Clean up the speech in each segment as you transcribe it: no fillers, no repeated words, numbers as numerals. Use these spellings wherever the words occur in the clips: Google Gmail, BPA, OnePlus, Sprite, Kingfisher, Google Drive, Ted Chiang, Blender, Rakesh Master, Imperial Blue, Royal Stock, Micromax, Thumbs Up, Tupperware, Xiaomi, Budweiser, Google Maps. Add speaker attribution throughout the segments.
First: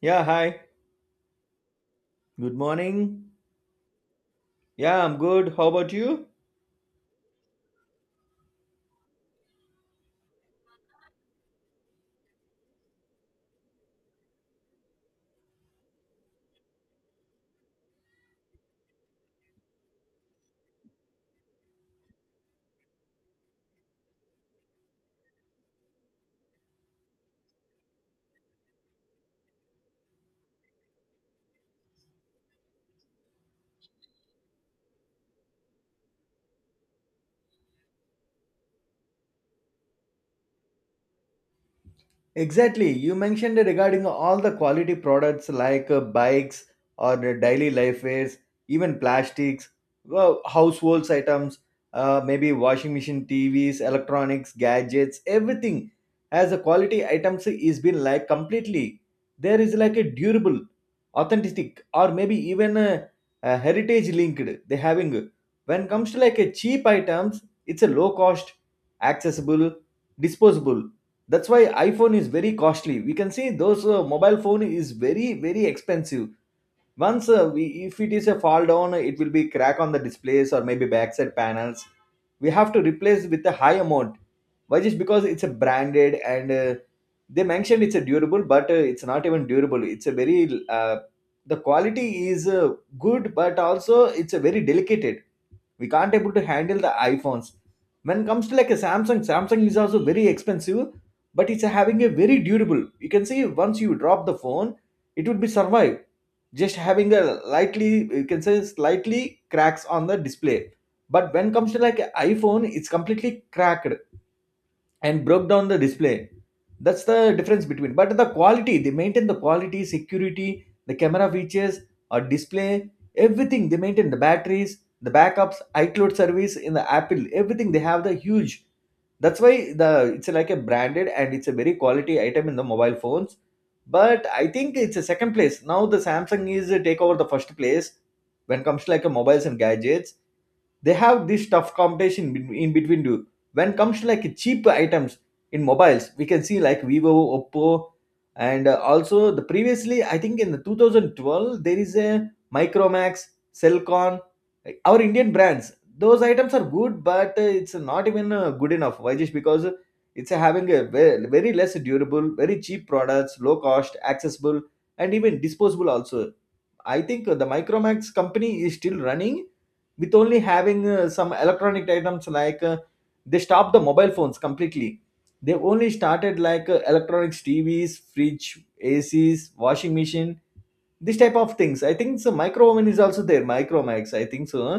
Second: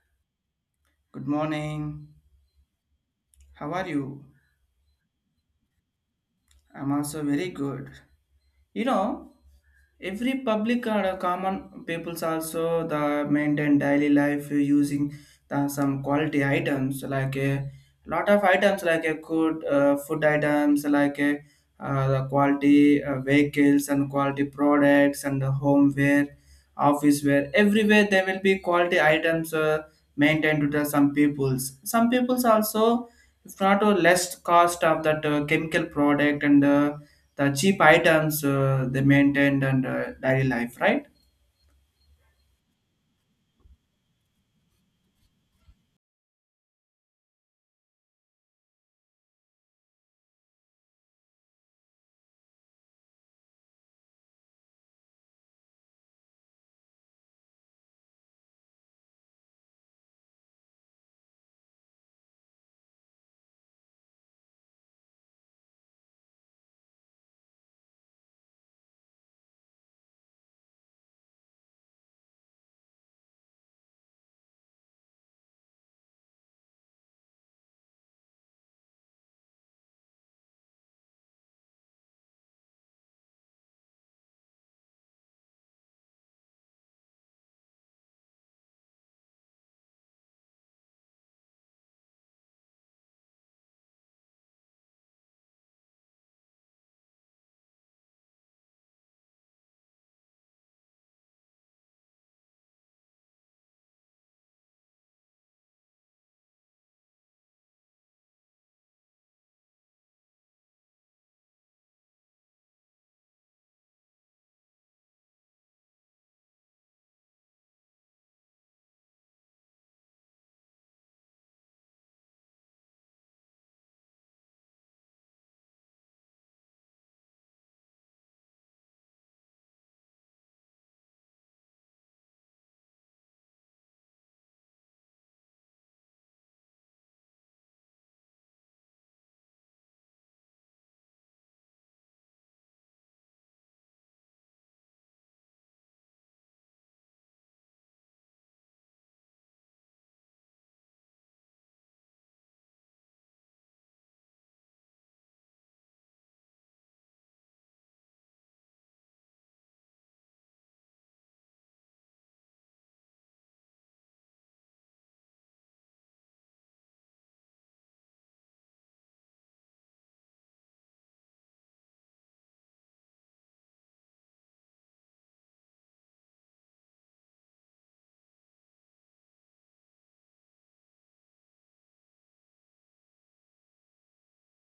Speaker 1: Yeah, hi.
Speaker 2: Good morning.
Speaker 1: Good morning.
Speaker 2: How are you?
Speaker 1: Yeah, I'm good. How about you?
Speaker 2: I'm also very good. You know, every public or common peoples also the maintain daily life using some quality items like a lot of items like a good food items like a the quality vehicles and quality products and the homeware office wear everywhere there will be quality items maintained to the some peoples also if not a less cost of that chemical product and the cheap items they maintained and daily life right.
Speaker 1: Exactly. You mentioned regarding all the quality products like bikes or the daily life wares, even plastics, well, households items, maybe washing machine, TVs, electronics, gadgets, everything as a quality items is been like completely. There is like a durable, authentic, or maybe even a heritage linked. They having when comes to like a cheap items, it's a low cost, accessible, disposable. That's why iPhone is very costly. We can see those mobile phone is very expensive. Once if it is a fall down, it will be crack on the displays or maybe backside panels. We have to replace with a high amount. Why? Just because it's a branded, and they mentioned it's a durable, but it's not even durable. It's a very the quality is good, but also it's a very delicate. We can't able to handle the iPhones. When it comes to like a Samsung, Samsung is also very expensive, but it's having a very durable. You can see once you drop the phone, it would be survive, just having a lightly, you can say slightly cracks on the display. But when it comes to like a iPhone, it's completely cracked and broke down the display. That's the difference between, but the quality they maintain, the quality security, the camera features or display, everything they maintain, the batteries, the backups, iCloud service in the Apple, everything they have the huge. That's why the it's like a branded, and it's a very quality item in the mobile phones. But I think it's a second place now. The Samsung is take over the first place when it comes to like a mobiles and gadgets. They have this tough competition in between two. When comes to like cheap items in mobiles, we can see like Vivo, Oppo, and also the previously I think in the 2012 there is a Micromax, Cellcon, like, our Indian brands. Those items are good, but it's not even good enough. Why? Just because it's having a very, very less durable, very cheap products, low cost, accessible, and even disposable also. I think the Micromax company is still running with only having some electronic items like they stopped the mobile phones completely. They only started like electronics, TVs, fridge, ACs, washing machine, this type of things. I think so. Micro oven is also there. Micromax, I think so. Huh?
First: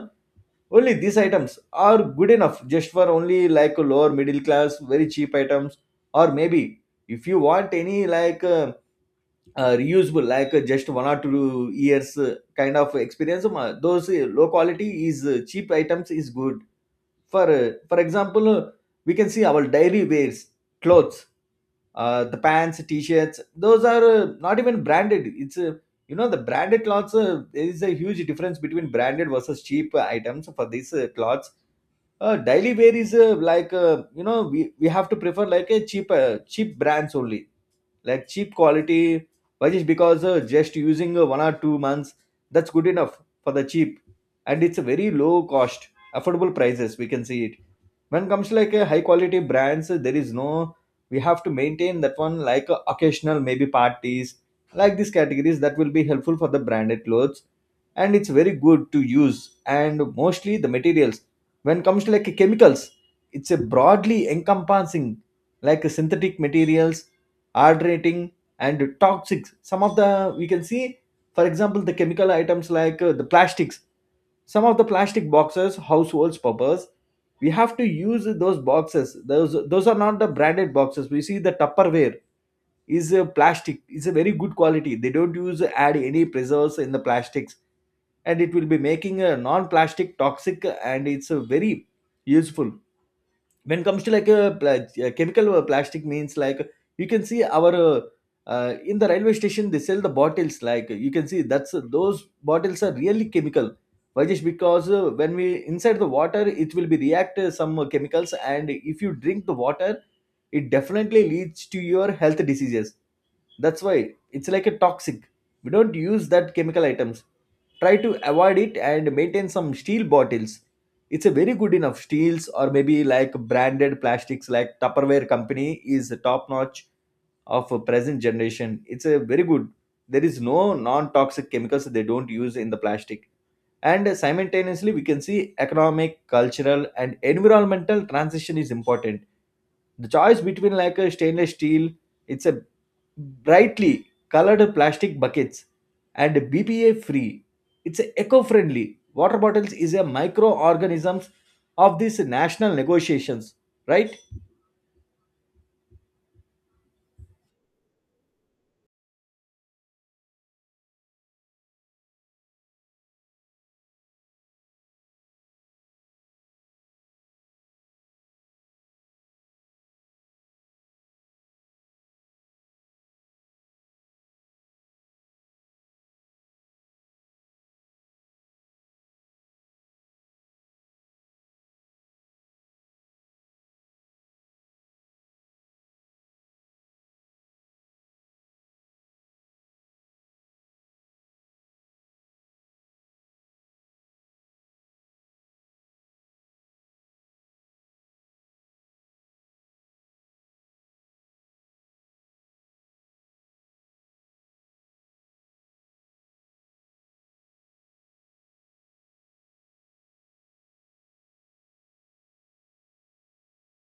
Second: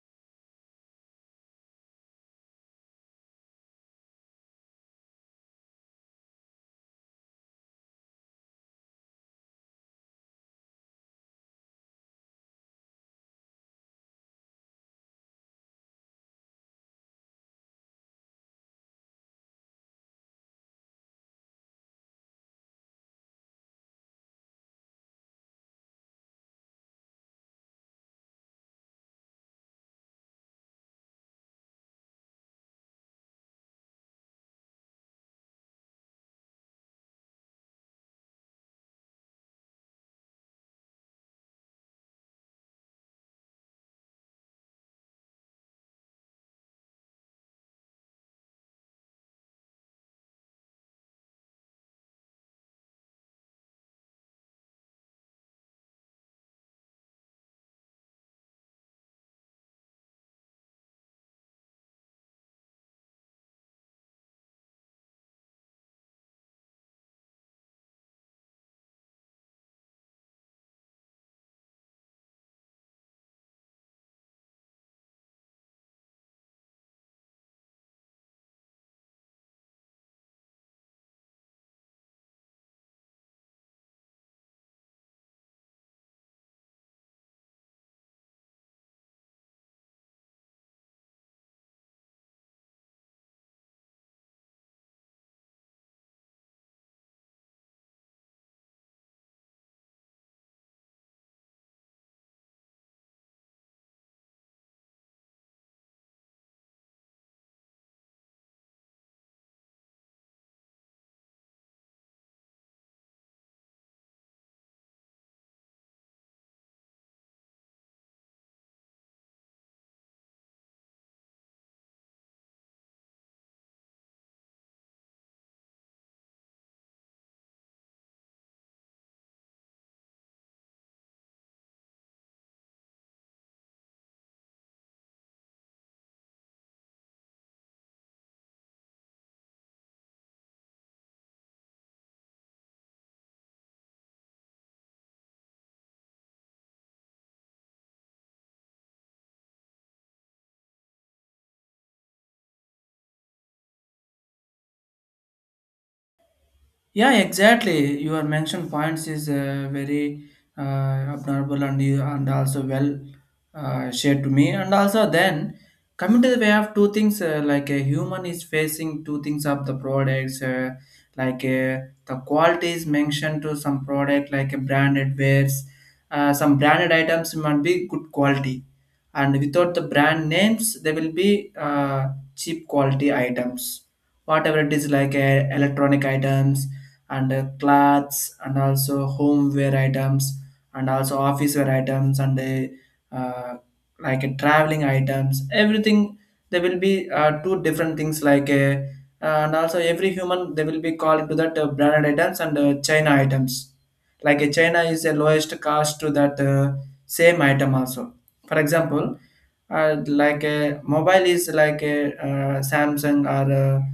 Speaker 1: Only these items are good enough just for only like lower middle class, very cheap items, or maybe if you want any like. Reusable like just 1 or 2 years kind of experience those low quality is cheap items is good for example, we can see our daily wears, clothes, the pants, t-shirts, those are not even branded. It's uh, the branded clothes there is a huge difference between branded versus cheap items for these clothes. Daily wear is like we have to prefer like a cheap cheap brands only, like cheap quality. Why? Just because just using 1 or 2 months, that's good enough for the cheap, and it's a very low cost, affordable prices, we can see it. When comes to like a high quality brands, there is no we have to maintain that one like occasional maybe parties, like these categories that will be helpful for the branded clothes, and it's very good to use. And mostly the materials when comes to like chemicals, it's a broadly encompassing like synthetic materials, hydrating and toxic, some of the we can see. For example, the chemical items like the plastics, some of the plastic boxes households purpose, we have to use those boxes. Those are not the branded boxes. We see the Tupperware is a plastic, is a very good quality. They don't use add any preserves in the plastics, and it will be making a non-plastic toxic, and it's a very useful. When it comes to like a chemical plastic means like, you can see our in the railway station they sell the bottles. Like you can see that's those bottles are really chemical. Why? Just because when we inside the water, it will be react some chemicals, and if you drink the water, it definitely leads to your health diseases. That's why it's like a toxic. We don't use that chemical items. Try to avoid it, and maintain some steel bottles. It's a very good enough steels, or maybe like branded plastics like Tupperware company is the top notch of a present generation. It's a very good. There is no non-toxic chemicals they don't use in the plastic. And simultaneously, we can see economic, cultural and environmental transition is important. The choice between like a stainless steel, it's a brightly colored plastic buckets and BPA free. It's eco-friendly. Water bottles is a microorganisms of these national negotiations, right?
Speaker 2: Yeah, exactly. Your mention points is very admirable and and also well shared to me. And also then coming to the way of two things like a human is facing two things of the products like uh, the quality is mentioned to some product like a branded wares. Some branded items might be good quality, and without the brand names, they will be cheap quality items. Whatever it is electronic items and clothes and also homeware items and also office wear items and traveling items everything there will be two different things and also every human they will be called to that branded items and china items china is the lowest cost to that same item also. For example, like a mobile is like a samsung or a,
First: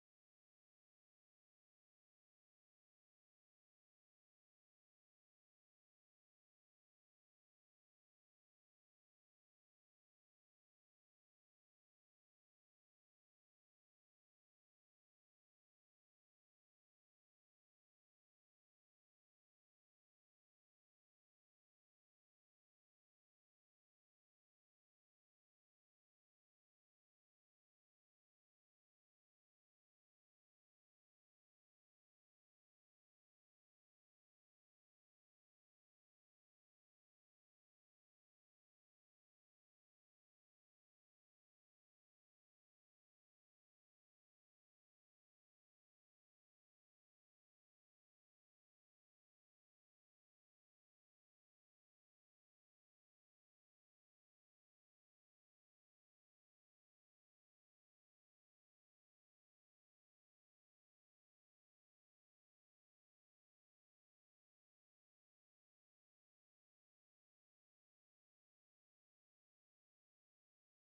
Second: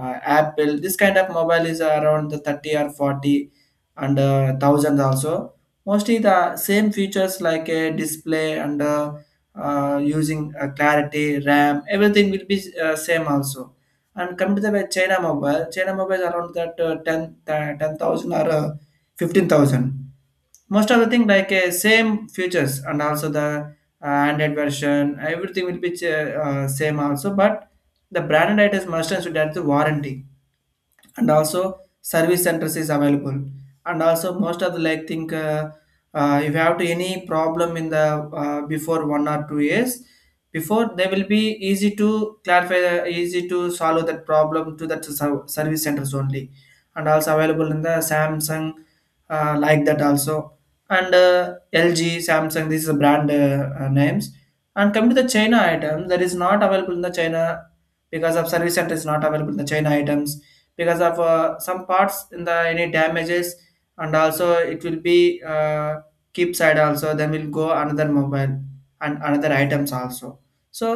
Speaker 2: apple, this kind of mobile is around the 30 or 40 and thousands also, mostly the same features like a display and using clarity ram everything will be same also. And come to the way china mobile, china mobile is around that 10 10,000 or 15,000. Most of the thing same features and also the android version everything will be same also. But the branded items must and should have the warranty and also service centers is available and also most of the like think if you have to any problem in the before 1 or 2 years before, they will be easy to clarify easy to solve that problem to that service centers only, and also available in the samsung like that also. And lg, samsung, this is a brand names. And coming to the china item, that is not available in the china because of service center is not available in the china items, because of some parts in the any damages, and also it will be keep side also, then will go another mobile and another items also. So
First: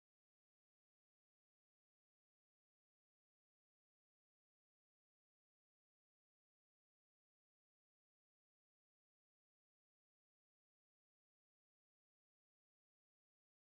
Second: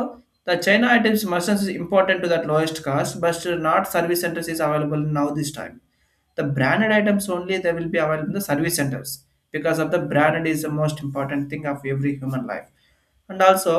Speaker 2: the china items merchants is important to that lowest cost, but still not service centers is available now this time. The branded items only, they will be available in the service centers, because of the branded is the most important thing of every human life. And also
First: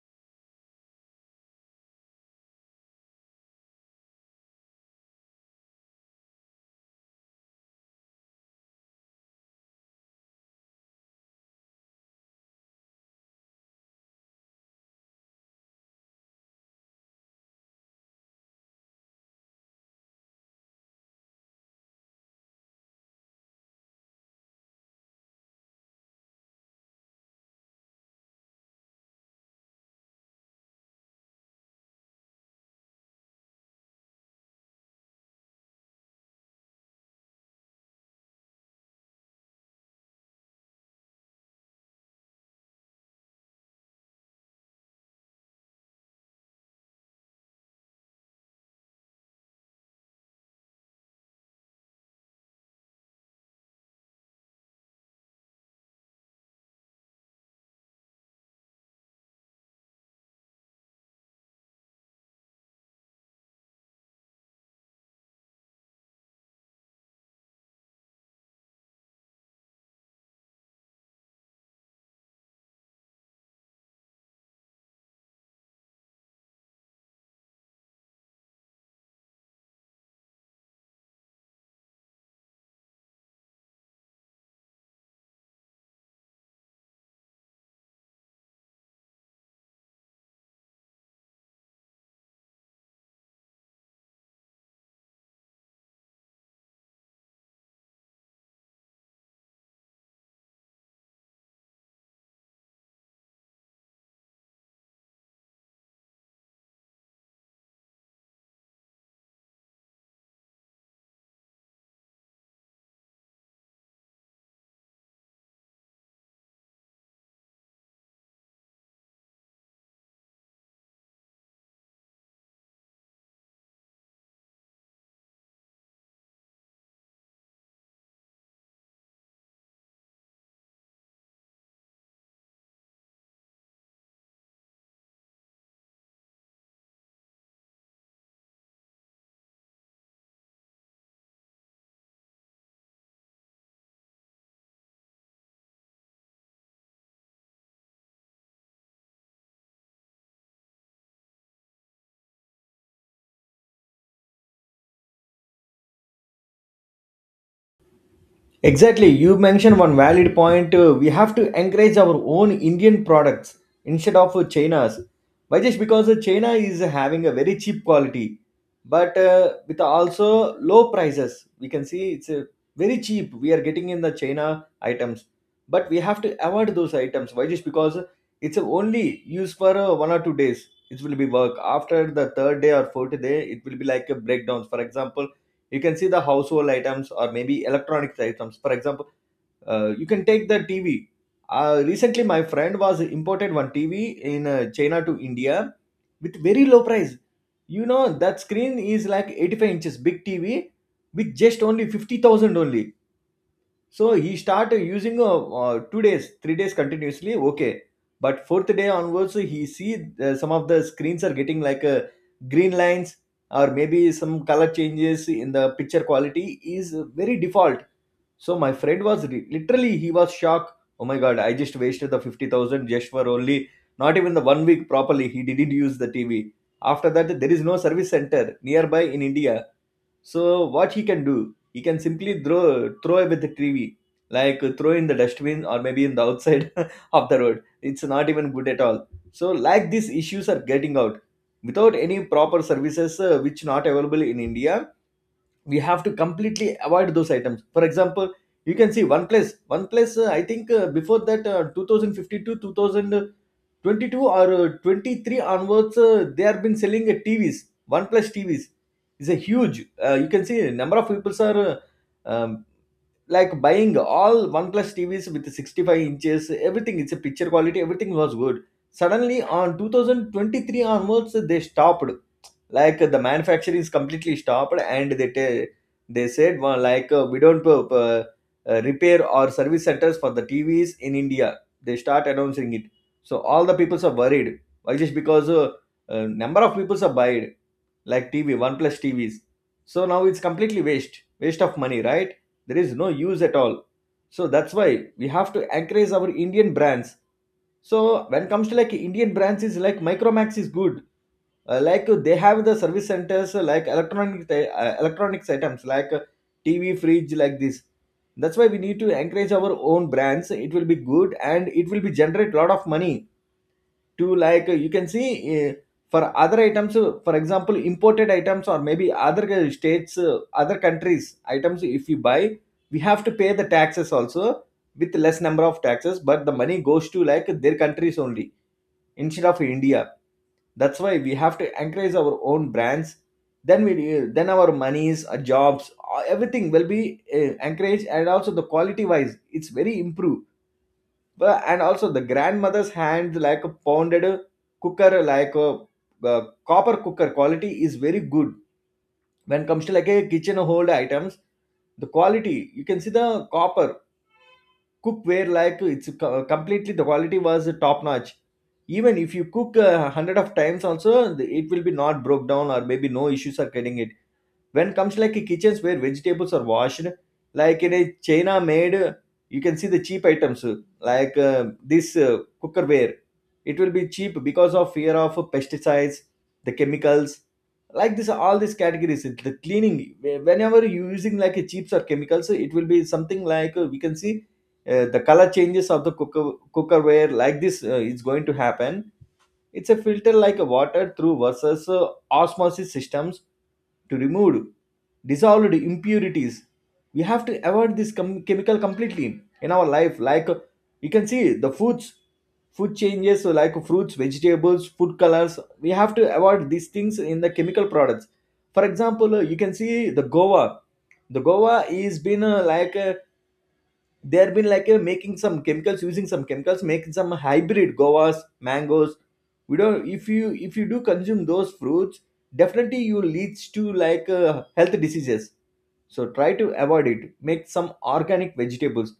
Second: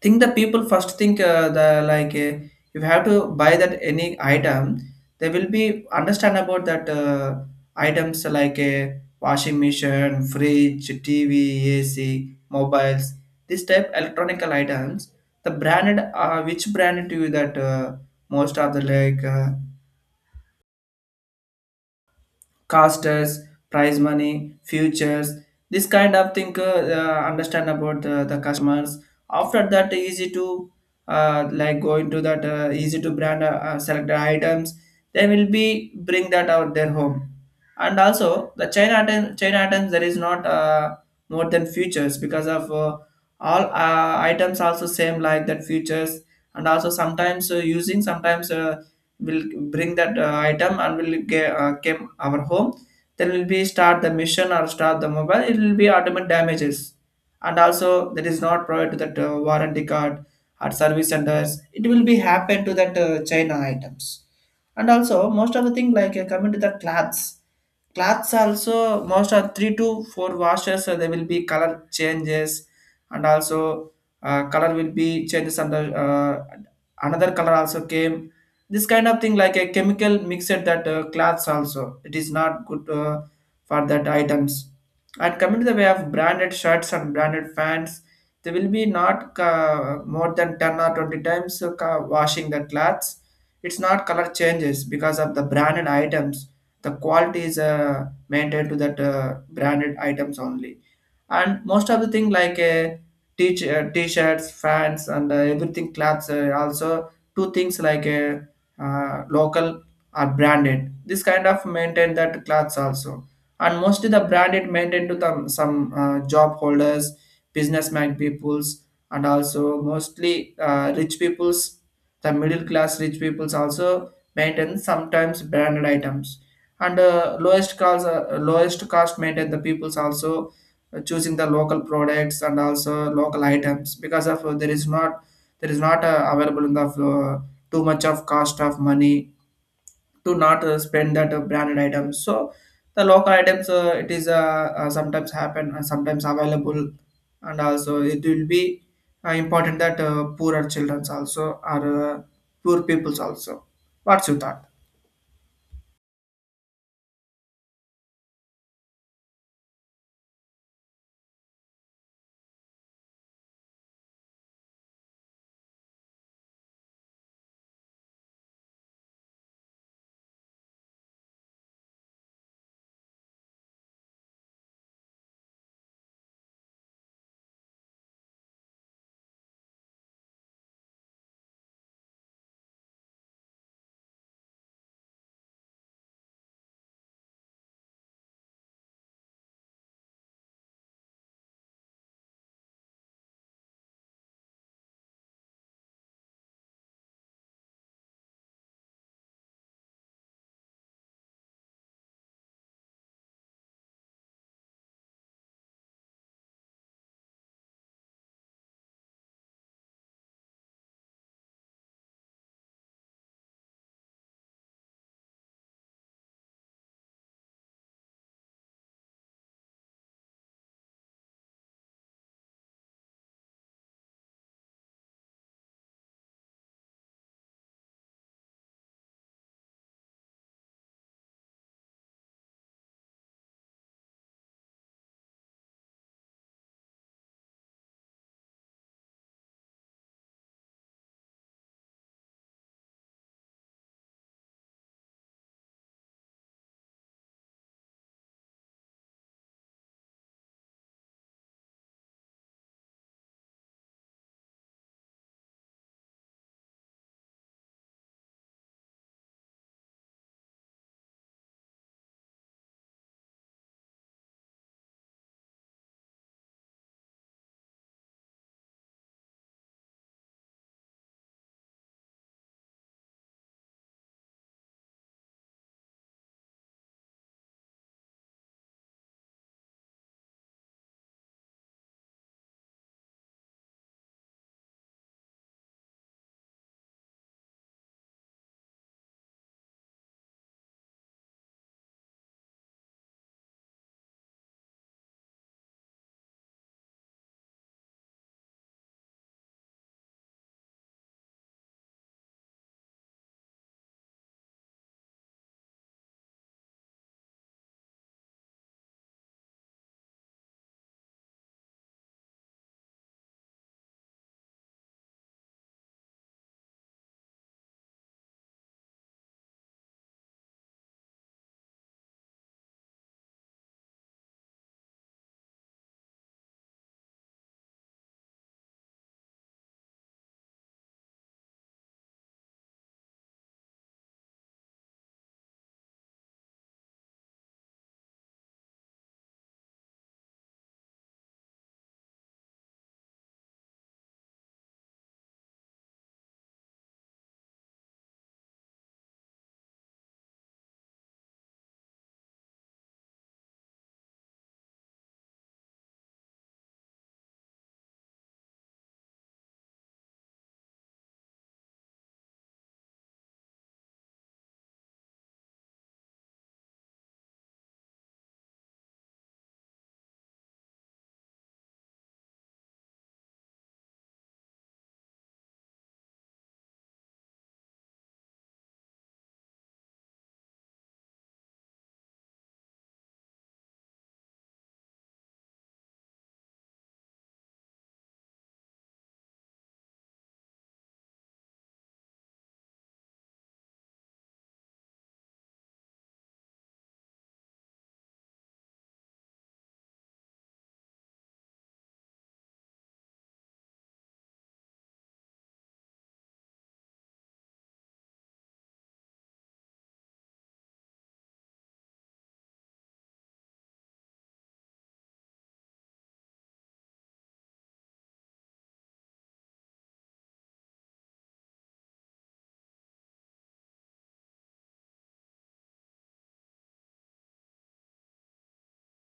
Speaker 2: think the people first think the like if you have to buy that any item, they will be understand about that items like a washing machine, fridge, tv, ac, mobiles, this type electronical items. The branded which brand do you that most of the like casters, prize money, futures, this kind of thing understand about the customers. After that, easy to like go into that easy to brand selected items. They will be bring that out their home. And also the chain item, chain items, there is not more than futures because of all items also same like that futures. And also sometimes using sometimes will bring that item and will get came our home, then will be start the mission or start the mobile, it will be automatic damages, and also that is not provided to that warranty card or service centers. It will be happen to that china items. And also most of the thing coming to the clothes, clothes also most of three to four washes there will be color changes, and also color will be changes under another color also came. This kind of thing like a chemical mixed that cloths also, it is not good for that items. And coming to the way of branded shirts and branded fans, they will be not more than 10 or 20 times washing the cloths, it's not color changes because of the branded items. The quality is maintained to that branded items only. And most of the thing t-shirts, fans and everything clothes also two things local or branded. This kind of maintain that clothes also, and mostly the branded maintain to the some job holders, businessman peoples, and also mostly rich peoples. The middle class rich peoples also maintain sometimes branded items, and lowest cost maintain the peoples also choosing the local products and also local items because of there is not available in the too much of cost of money, to not spend that branded items. So the local items it is sometimes happen sometimes available, and also it will be important that poorer childrens also or poor peoples also. What's your thought?
Speaker 1: Exactly. You mentioned one valid point. We have to encourage our own Indian products instead of China's. Why? Just because China is having a very cheap quality, but with also low prices. We can see it's very cheap. We are getting in the China items, but we have to avoid those items. Why? Just because it's only used for 1 or 2 days. It will be work. After the third day or fourth day, it will be like a breakdown. For example, you can see the household items or maybe electronics items. For example, you can take the TV. Recently my friend was imported one TV in China to India with very low price. You know that screen is like 85 inches big TV with just only 50,000 only. So he started using 2 days, 3 days continuously. Okay, but fourth day onwards, he see some of the screens are getting like green lines or maybe some color changes in the picture quality is very default. So my friend was literally he was shocked. Oh my god, I just wasted the 50,000 just for only not even the 1 week properly. He didn't use the TV. After that, there is no service center nearby in India, so what he can do, he can simply throw away the TV, like throw in the dustbin or maybe in the outside of the road. It's not even good at all. So like these issues are getting out without any proper services which not available in India. We have to completely avoid those items. For example, you can see one place. I think before that, 2050 to 2000. 22 or 23 onwards, they have been selling TVs, one plus TVs is a huge you can see number of people are um, like buying all OnePlus TVs with 65 inches, everything, it's a picture quality, everything was good. Suddenly, on 2023 onwards, they stopped. Like the manufacturing is completely stopped, and they said well, like we don't repair or service centers for the TVs in India. They start announcing it, so all the peoples are worried. Why just because number of peoples are buying like TV, OnePlus TVs. So now it's completely waste, waste of money, right? There is no use at all, so that's why we have to encourage our Indian brands. So when it comes to like Indian brands, is like Micromax is good. They have the service centers, like electronics items like TV, fridge, like this. That's why we need to encourage our own brands. It will be good and it will be generate a lot of money. To, you can see, uh, for other items, for example, imported items, or maybe other states, other countries items, if you buy, we have to pay the taxes also, with less number of taxes, but the money goes to like their countries only instead of India. That's why we have to encourage our own brands. Then we, then our monies, our jobs, everything will be encouraged, and also the quality wise it's very improved. But, and also the grandmother's hand like a pounded cooker like a, uh copper cooker quality is very good. When comes to like a kitchen hold items, the quality you can see, the copper cookware, like completely the quality was top notch. Even if you cook a hundred of times also, the- it will be not broke down or maybe no issues are getting it. When comes like a kitchens where vegetables are washed, like in a china made, you can see the cheap items, like this cookerware, it will be cheap because of fear of pesticides, the chemicals. Like this, all these categories, the cleaning, whenever you using like a chips or chemicals, it will be something like, we can see the color changes of the cooker cookerware like this is going to happen. It's a filter like a water through versus, osmosis systems, to remove dissolved impurities. We have to avoid this chemical completely in our life. Like, you can see the foods, food changes. So like fruits, vegetables, food colors, we have to avoid these things in the chemical products. For example, you can see the Goa. The Goa is been, like a they have been like, making some chemicals, using some chemicals, making some hybrid guavas, mangoes. We don't, if you do consume those fruits, definitely you leads to like, health diseases. So try to avoid it. Make some organic vegetables.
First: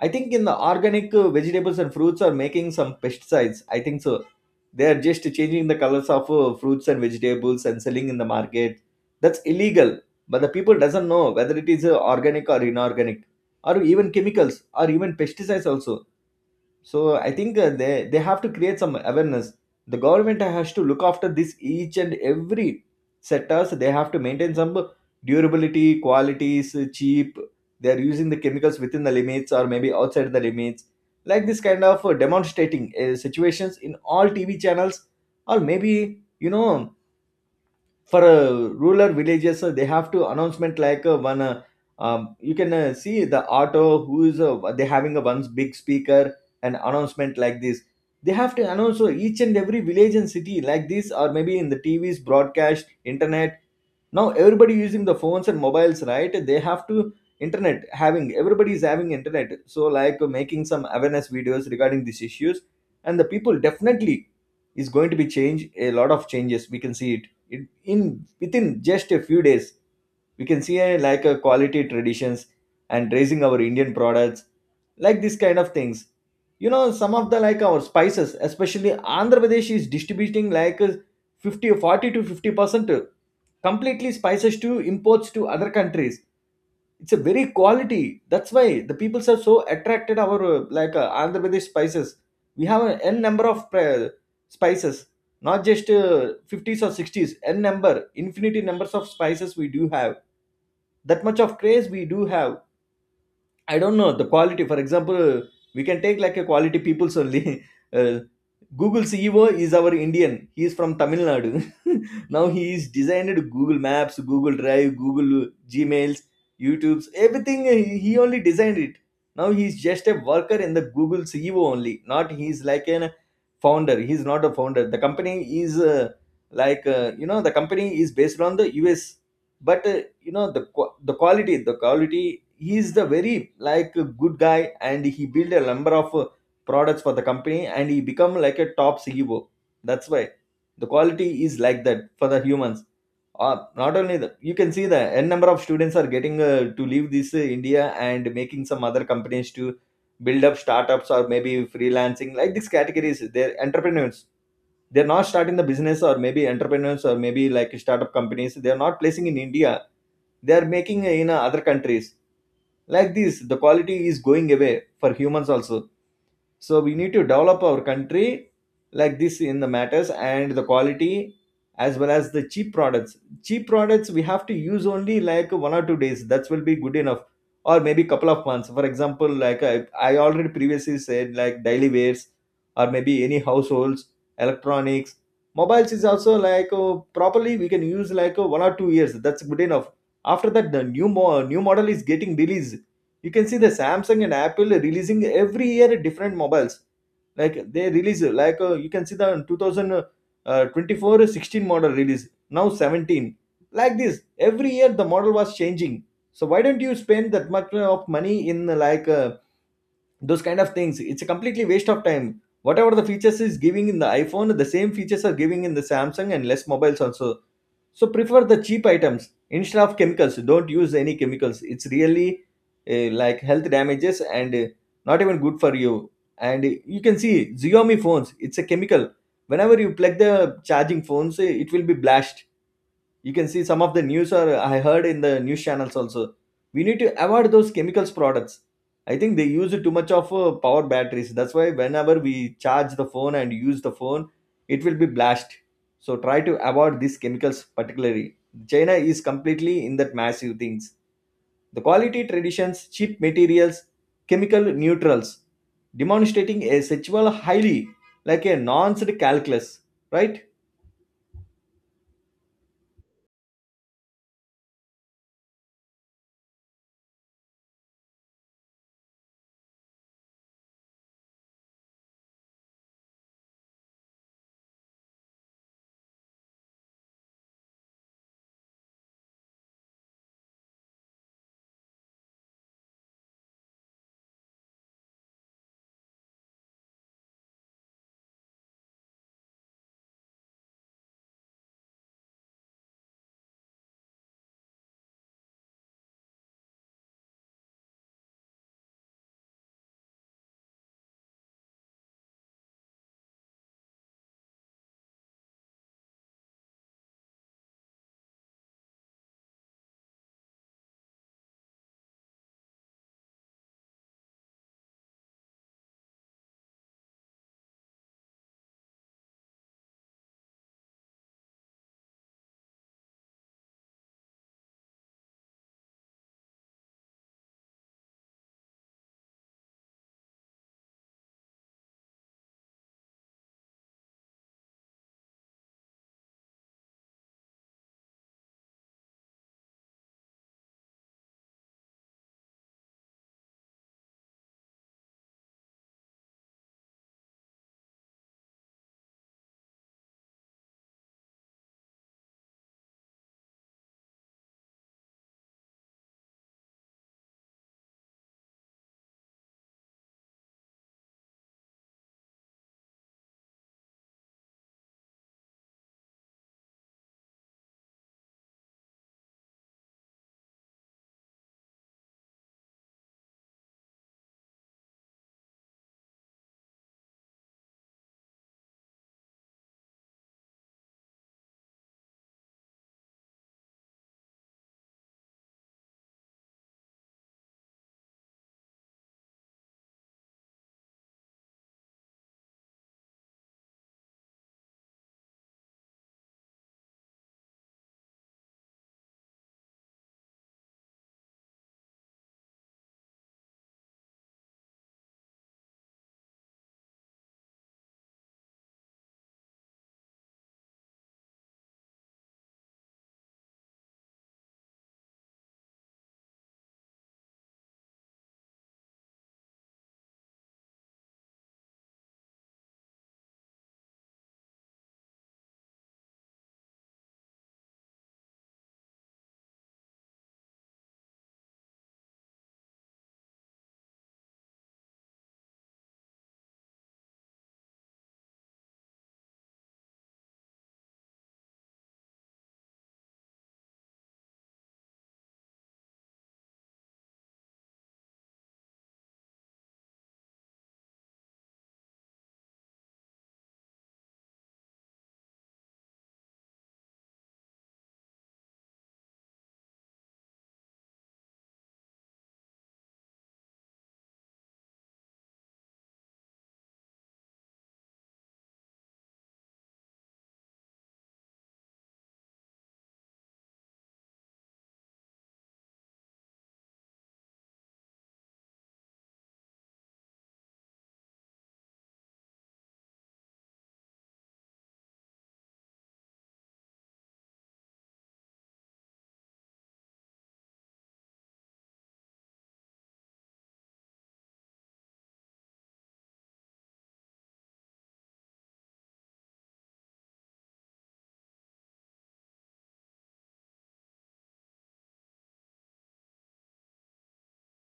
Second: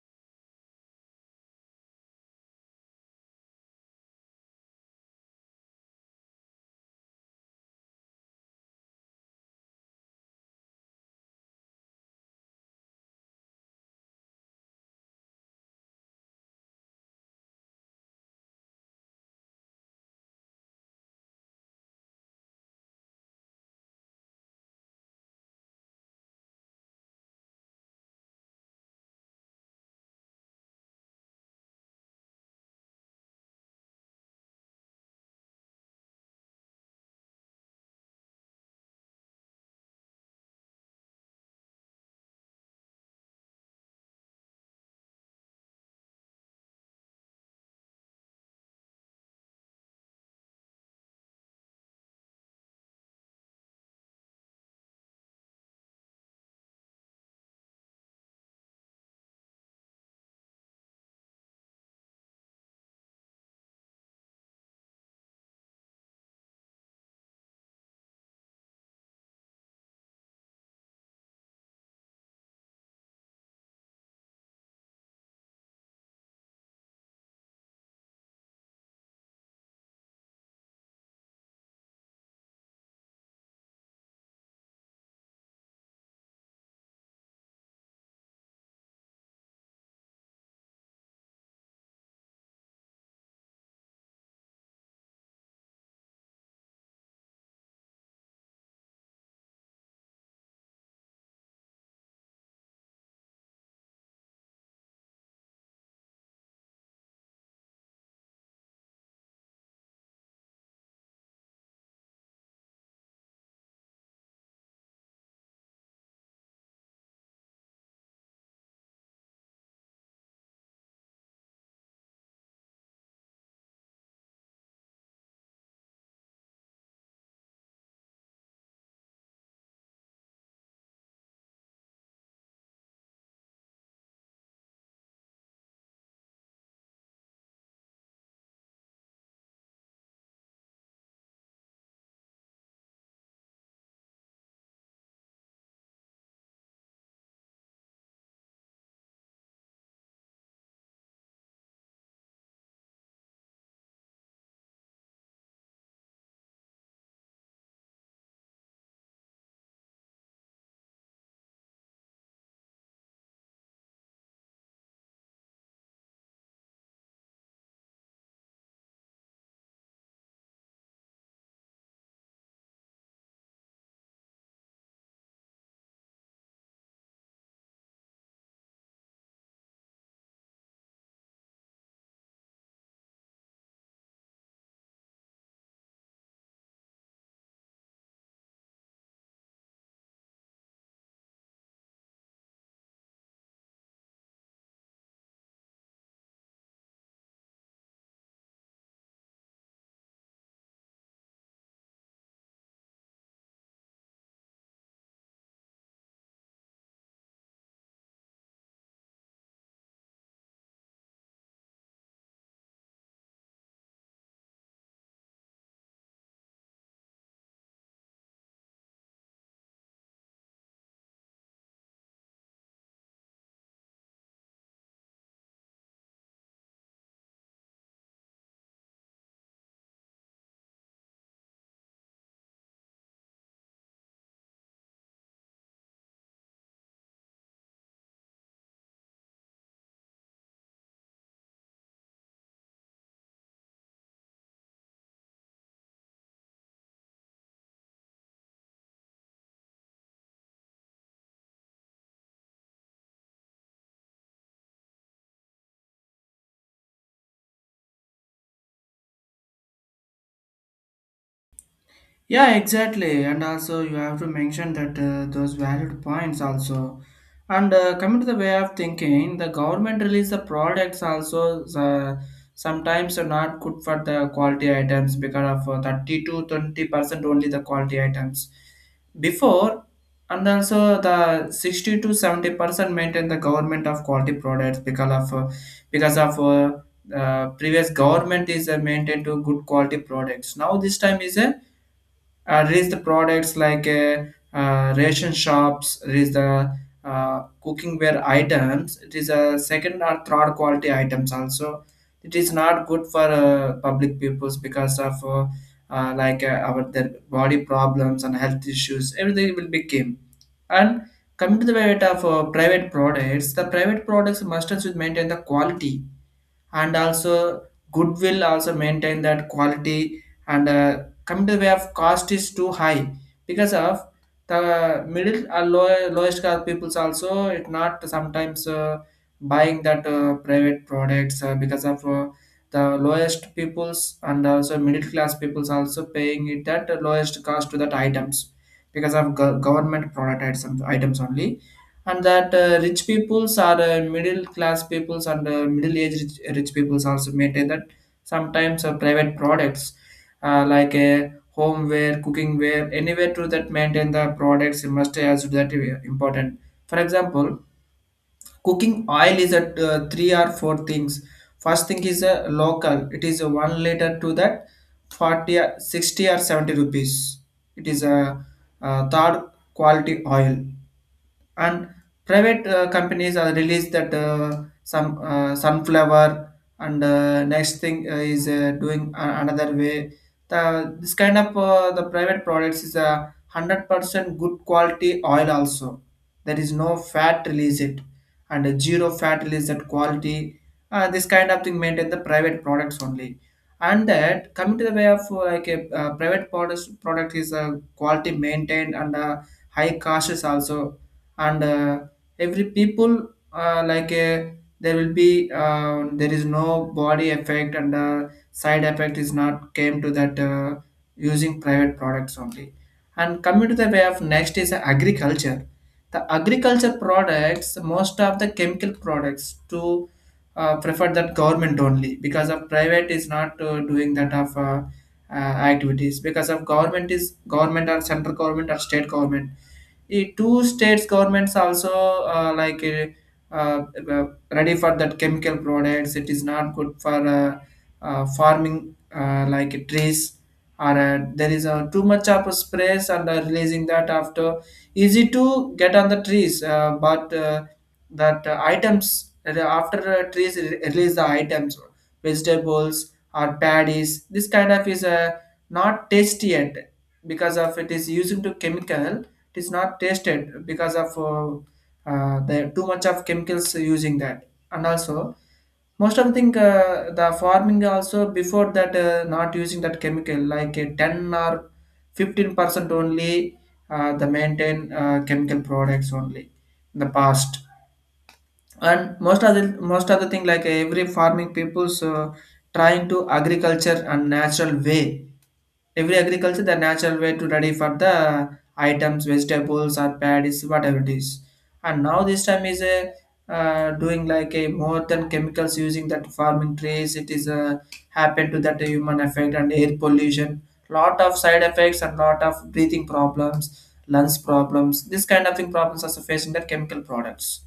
Speaker 1: I think in the organic, vegetables and fruits are making some pesticides, I think so. They are just changing the colors of, fruits and vegetables and selling in the market. That's illegal. But the people doesn't know whether it is, organic or inorganic, or even chemicals or even pesticides also. So I think, uh, they have to create some awareness. The government has to look after this each and every sectors. They have to maintain some durability, qualities, cheap. They are using the chemicals within the limits or maybe outside the limits. Like this kind of demonstrating situations in all TV channels, or maybe you know. For, rural villages, they have to announcement like, one you can see the auto who is, they having a one big speaker and announcement like this. They have to announce, each and every village and city like this, or maybe in the TVs, broadcast, internet. Now everybody using the phones and mobiles, right? They have to, internet having, everybody is having internet, so like making some awareness videos regarding these issues, and the people definitely is going to be change. A lot of changes we can see it in within just a few days. We can see a, like a quality traditions, and raising our Indian products, like this kind of things. You know, some of the like our spices, especially Andhra Pradesh is distributing like 50 40 to 50% completely spices to imports to other countries. It's a very quality. That's why the peoples are so attracted our, Andhra Pradesh spices. We have a N number of, uh, spices. Not just, 50s or 60s, N number, infinity numbers of spices we do have. That much of craze we do have. I don't know the quality. For example, we can take like a quality people's only. Uh, Google CEO is our Indian. He is from Tamil Nadu. Now he is designed Google Maps, Google Drive, Google Gmails, YouTube's everything. He only designed it. Now he is just a worker in the Google CEO only. Not he is like an founder. He is not a founder. The company is, you know, the company is based on the US, but you know the quality he is the very like a good guy, and he build a number of, products for the company, and he become like a top CEO. That's why the quality is like that for the humans. Not only that, you can see the N number of students are getting, to leave this, India, and making some other companies to build up startups or maybe freelancing, like these categories they're entrepreneurs. They're not starting the business or maybe entrepreneurs or maybe like startup companies. They're not placing in India. They're making in, other countries. Like this, the quality is going away for humans also. So we need to develop our country like this in the matters and the quality, as well as the cheap products. Cheap products we have to use only like 1 or 2 days. That will be good enough, or maybe couple of months. For example, like I already previously said, like daily wears, or maybe any households, electronics, mobiles is also like, properly we can use like, 1 or 2 years. That's good enough. After that the new model is getting released. You can see the Samsung and Apple releasing every year different mobiles. Like they release like, you can see the 2000 24 16 model release now 17. Like this, every year the model was changing. So why don't you spend that much, of money in like, those kind of things? It's a completely waste of time. Whatever the features is giving in the iPhone, the same features are giving in the Samsung and less mobiles also. So prefer the cheap items instead of chemicals. Don't use any chemicals. It's really, like health damages, and not even good for you. And you can see Xiaomi phones. It's a chemical. Whenever you plug the charging phones, eh, it will be blast. You can see some of the news, or I heard in the news channels also. We need to avoid those chemicals products. I think they use too much of, power batteries. That's why whenever we charge the phone and use the phone, it will be blast. So try to avoid these chemicals particularly. China is completely in that massive things. The quality traditions, cheap materials, chemical neutrals, demonstrating a sexual highly, like a nonce calculus. Right.
Speaker 2: Yeah, exactly. And also, you have to mention that those valid points also. And coming to the way of thinking, the government release the products also sometimes are not good for the quality items because of 30 to 20% only the quality items before, and also the 60 to 70% maintain the government of quality products because of previous government is maintained to good quality products. Now this time is a there is the products ration shops, there is the uh, cookingware items, it is a second or third quality items also, it is not good for public peoples because of our their body problems and health issues everything will become. And coming to the way of private products, the private products must also maintain the quality, and also goodwill also maintain that quality. And come to the way of cost is too high because of the middle or low, lowest class peoples also it not sometimes buying that private products because of the lowest peoples and also middle class peoples also paying it at lowest cost to that items because of government product items items only. And that rich peoples or middle class peoples and middle aged rich, rich peoples also maintain that sometimes private products homeware, cooking ware, anywhere to that maintain the products you must as that important. For example, cooking oil is at three or four things. First thing is a local, it is a 1 liter to that 40 or 60 or 70 rupees, it is a, third quality oil. And private companies are released that some sunflower, and next thing another way the, this kind of the private products is a 100% good quality oil also. There is no fat release it, and a zero fat release that quality. This kind of thing maintain the private products only. And that coming to the way of like a private products, product is quality maintained and high costs also. And every people there will be there is no body effect and side effect is not came to that using private products only. And coming to the way of next is agriculture. The agriculture products most of the chemical products to prefer that government only because of private is not doing that of activities because of government is government or central government or state government, the two states governments also uh, like uh, uh, ready for that chemical products, it is not good for farming like trees or there is too much of a sprays and releasing that after easy to get on the trees but that items that after trees release the items, vegetables or paddies, this kind of is not tasty yet because of it is using to chemical, it is not tasted because of the too much of chemicals using that. And also most of the thing the farming also before that not using that chemical like 10 or 15% only the maintain chemical products only in the past. And most of the thing like every farming people's trying to agriculture and natural way. Every agriculture the natural way to ready for the items, vegetables or paddies, whatever it is. And now this time is a doing like a more than chemicals using that farming trees, it is happened to that human effect and air pollution. Lot of side effects and lot of breathing problems, lungs problems, this kind of thing problems are facing that chemical products.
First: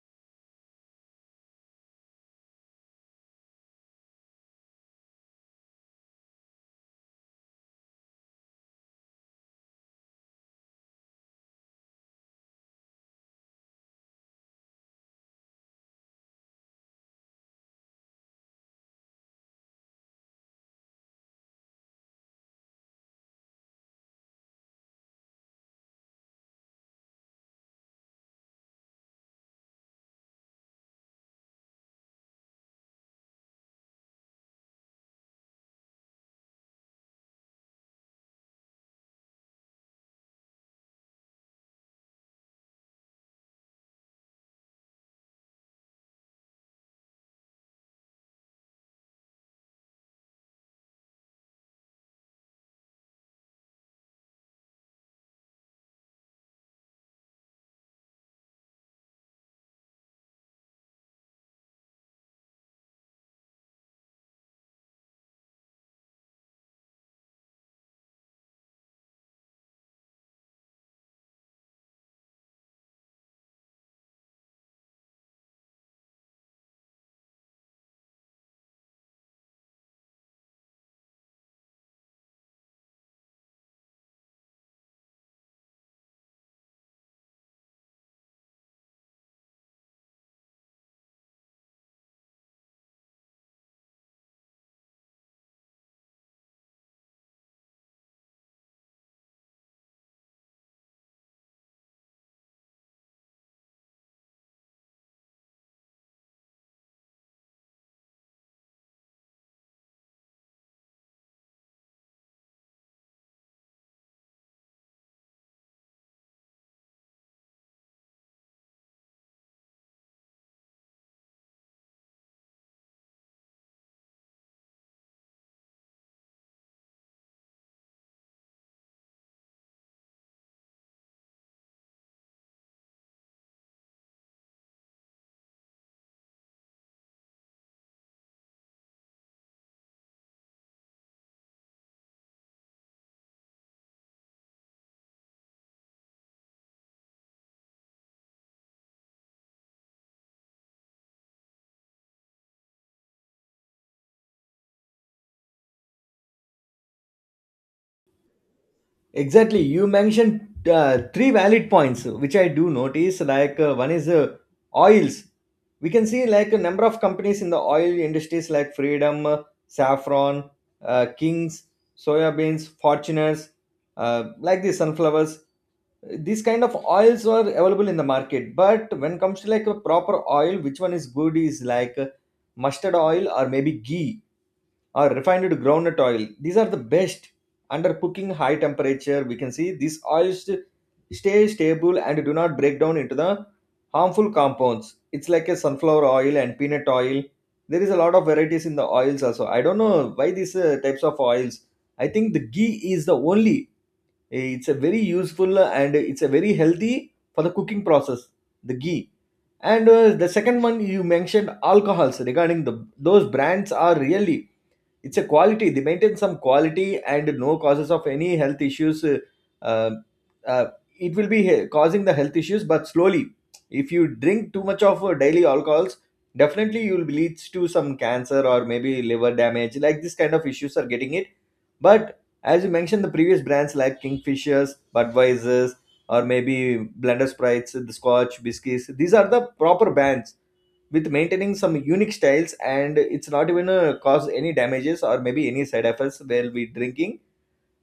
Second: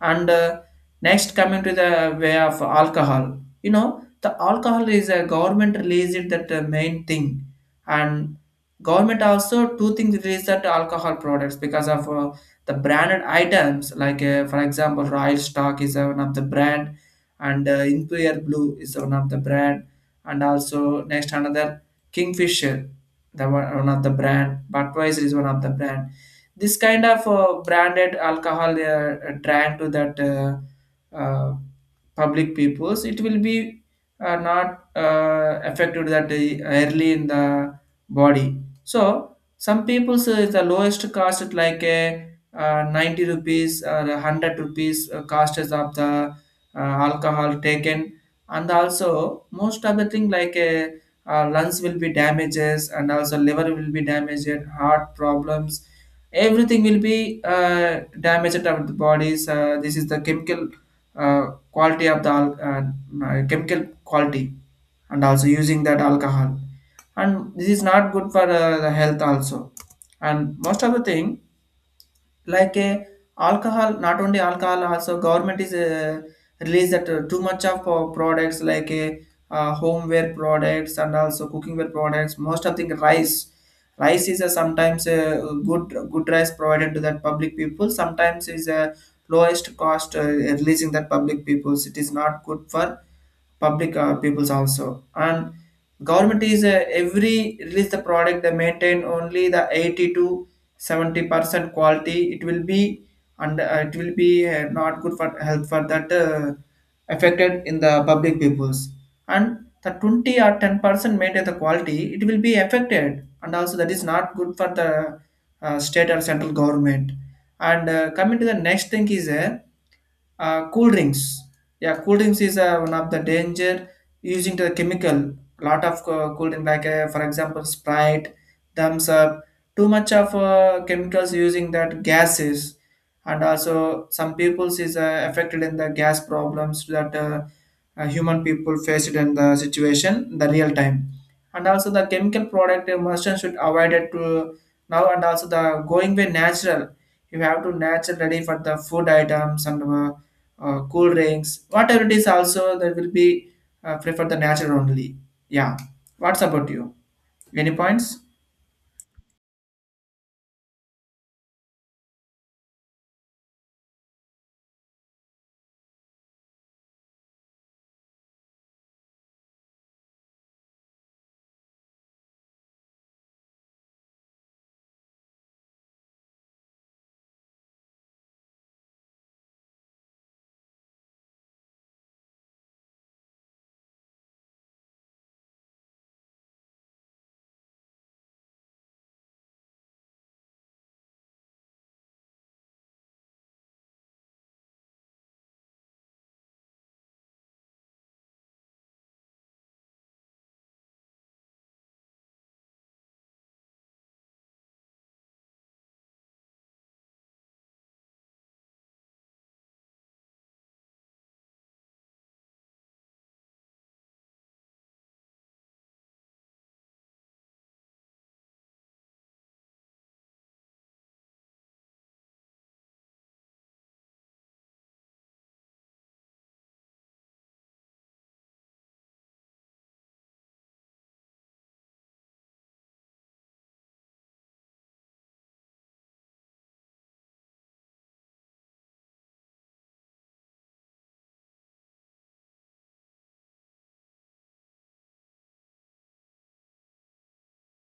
Speaker 2: And Next, coming to the way of alcohol, you know the alcohol is a government released that main thing. And government also two things release that alcohol products because of the branded items like, for example, Royal Stock is one of the brand. And Imperial Blue is one of the brand. And also next, another, Kingfisher, the one of the brand, Budweiser is one of the brand. This kind of branded alcohol, they are trying to that uh, public peoples, it will be not affected that early in the body. So some people say the lowest cost is like a 90 rupees or 100 rupees cost is of the uh, alcohol taken. And also most of the thing like a lungs will be damages and also liver will be damaged, heart problems, everything will be damaged of the bodies. This is the chemical quality of the chemical quality. And also using that alcohol, and this is not good for the health also. And most of the thing, like a, alcohol, not only alcohol, also government is released that too much of products like a homeware products and also cookingware products. Most of the rice, rice is a sometimes a good rice provided to that public people, sometimes is a lowest cost releasing that public peoples, it is not good for public peoples also. And government is every release the product, they maintain only the 82 70% quality, it will be. And it will be not good for health, for that affected in the public peoples. And the 20 or 10% maintain the quality, it will be affected and also that is not good for the state or central government. And Coming to the next thing is cool drinks. Yeah, cool drinks is one of the danger using the chemical. Lot of cool drink like, for example, Sprite, Thumbs Up, too much of chemicals using that gases. And also some peoples is affected in the gas problems that human people faced in the situation in the real time. And also the chemical product emulsion should avoid it to now, and also the going way natural, you have to natural ready for the food items and cool drinks, whatever it is, also that will be prefer the natural only. Yeah. What's about you? Any points?
Speaker 1: Exactly. You mentioned, three valid points, which I do notice. Like, one is, oils. We can see like a number of companies in the oil industries, like Freedom, Saffron, Kings, soya beans, Fortuners, like the sunflowers. These kind of oils are available in the market. But when comes to like a proper oil, which one is good is like, mustard oil, or maybe ghee, or refined groundnut oil. These are the best. Under cooking high temperature, we can see these oils stay stable and do not break down into the harmful compounds. It's like a sunflower oil and peanut oil. There is a lot of varieties in the oils also. I don't know why these, types of oils. I think the ghee is the only, eh, it's a very useful, and it's a very healthy for the cooking process, the ghee. And the second one you mentioned, alcohols, regarding the, those brands are really, it's a quality. They maintain some quality and no causes of any health issues, uh, uh, it will be causing the health issues, but slowly. If you drink too much of, daily alcohols, definitely you will lead to some cancer or maybe liver damage. Like this kind of issues are getting it. But as you mentioned the previous brands like Kingfishers, Budweisers, or maybe Blender Sprites, the Scotch Biscuits, these are the proper brands, with maintaining some unique styles, and it's not even, cause any damages or maybe any side effects while will be drinking.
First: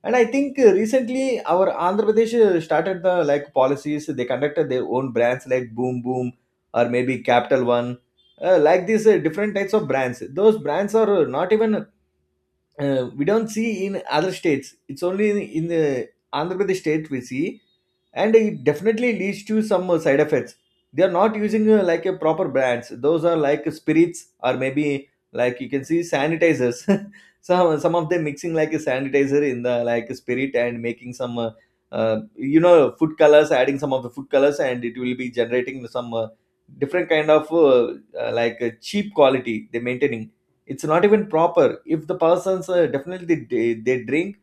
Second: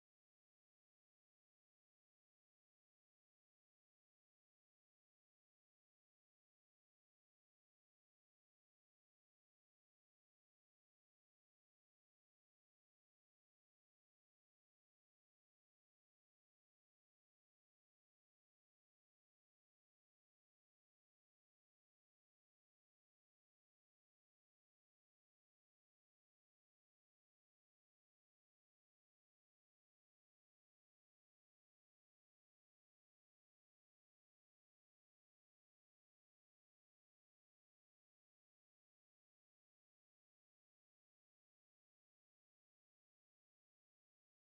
Speaker 1: And I think, recently our Andhra Pradesh, started the like policies. They conducted their own brands like Boom Boom, or maybe Capital One, like these, different types of brands. Those brands are, not even, we don't see in other states. It's only in the Andhra Pradesh state we see. And it definitely leads to some, side effects. They are not using, like a proper brands. Those are like spirits, or maybe like you can see sanitizers. Some of them mixing like a sanitizer in the like a spirit, and making some, you know, food colors, adding some of the food colors, and it will be generating some, different kind of, cheap quality they're maintaining. It's not even proper. If the persons, definitely they drink,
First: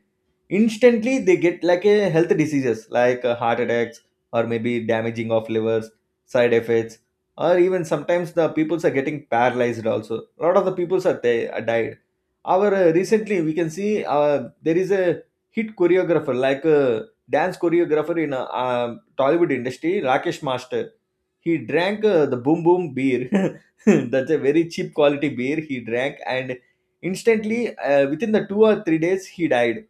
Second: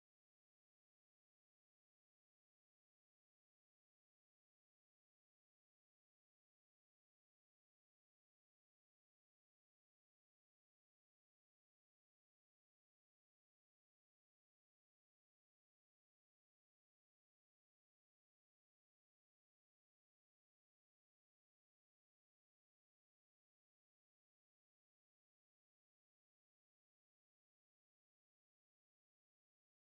Speaker 1: instantly they get like a health diseases like, heart attacks, or maybe damaging of livers, side effects, or even sometimes the peoples are getting paralyzed also. A lot of the peoples are, they are died. Our, recently we can see, there is a hit choreographer, like a dance choreographer in, Tollywood industry, Rakesh Master. He drank, the Boom Boom beer. That's a very cheap quality beer he drank, and instantly, within the 2 or 3 days he died,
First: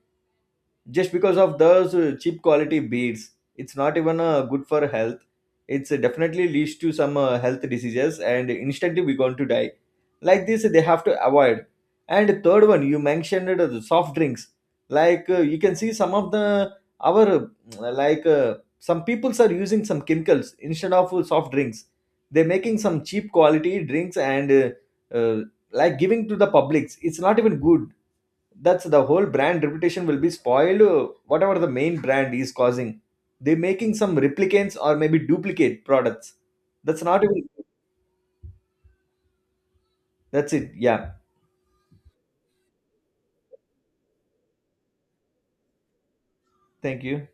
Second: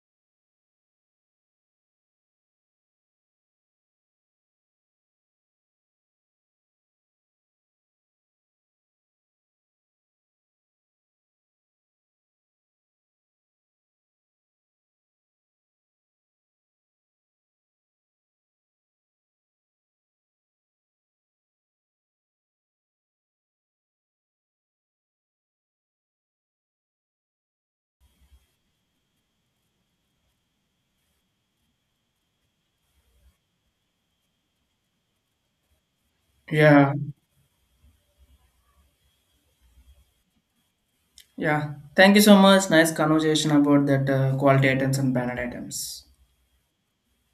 Speaker 1: just because of those, cheap quality beads. It's not even, good for health. It's, definitely leads to some, health diseases, and instantly we're going to die. Like this, they have to avoid. And third one you mentioned, the soft drinks. Like, you can see some of the our, some peoples are using some chemicals instead of, soft drinks. They're making some cheap quality drinks, and uh, like giving to the publics. It's not even good. That's the whole brand reputation will be spoiled, whatever the main brand is causing. They're making some replicants or maybe duplicate products.
Speaker 2: Yeah.
Speaker 1: That's not even, that's it, yeah.
Speaker 2: Yeah, thank you so much. Nice conversation about that quality items and banner items.
Speaker 1: Thank you.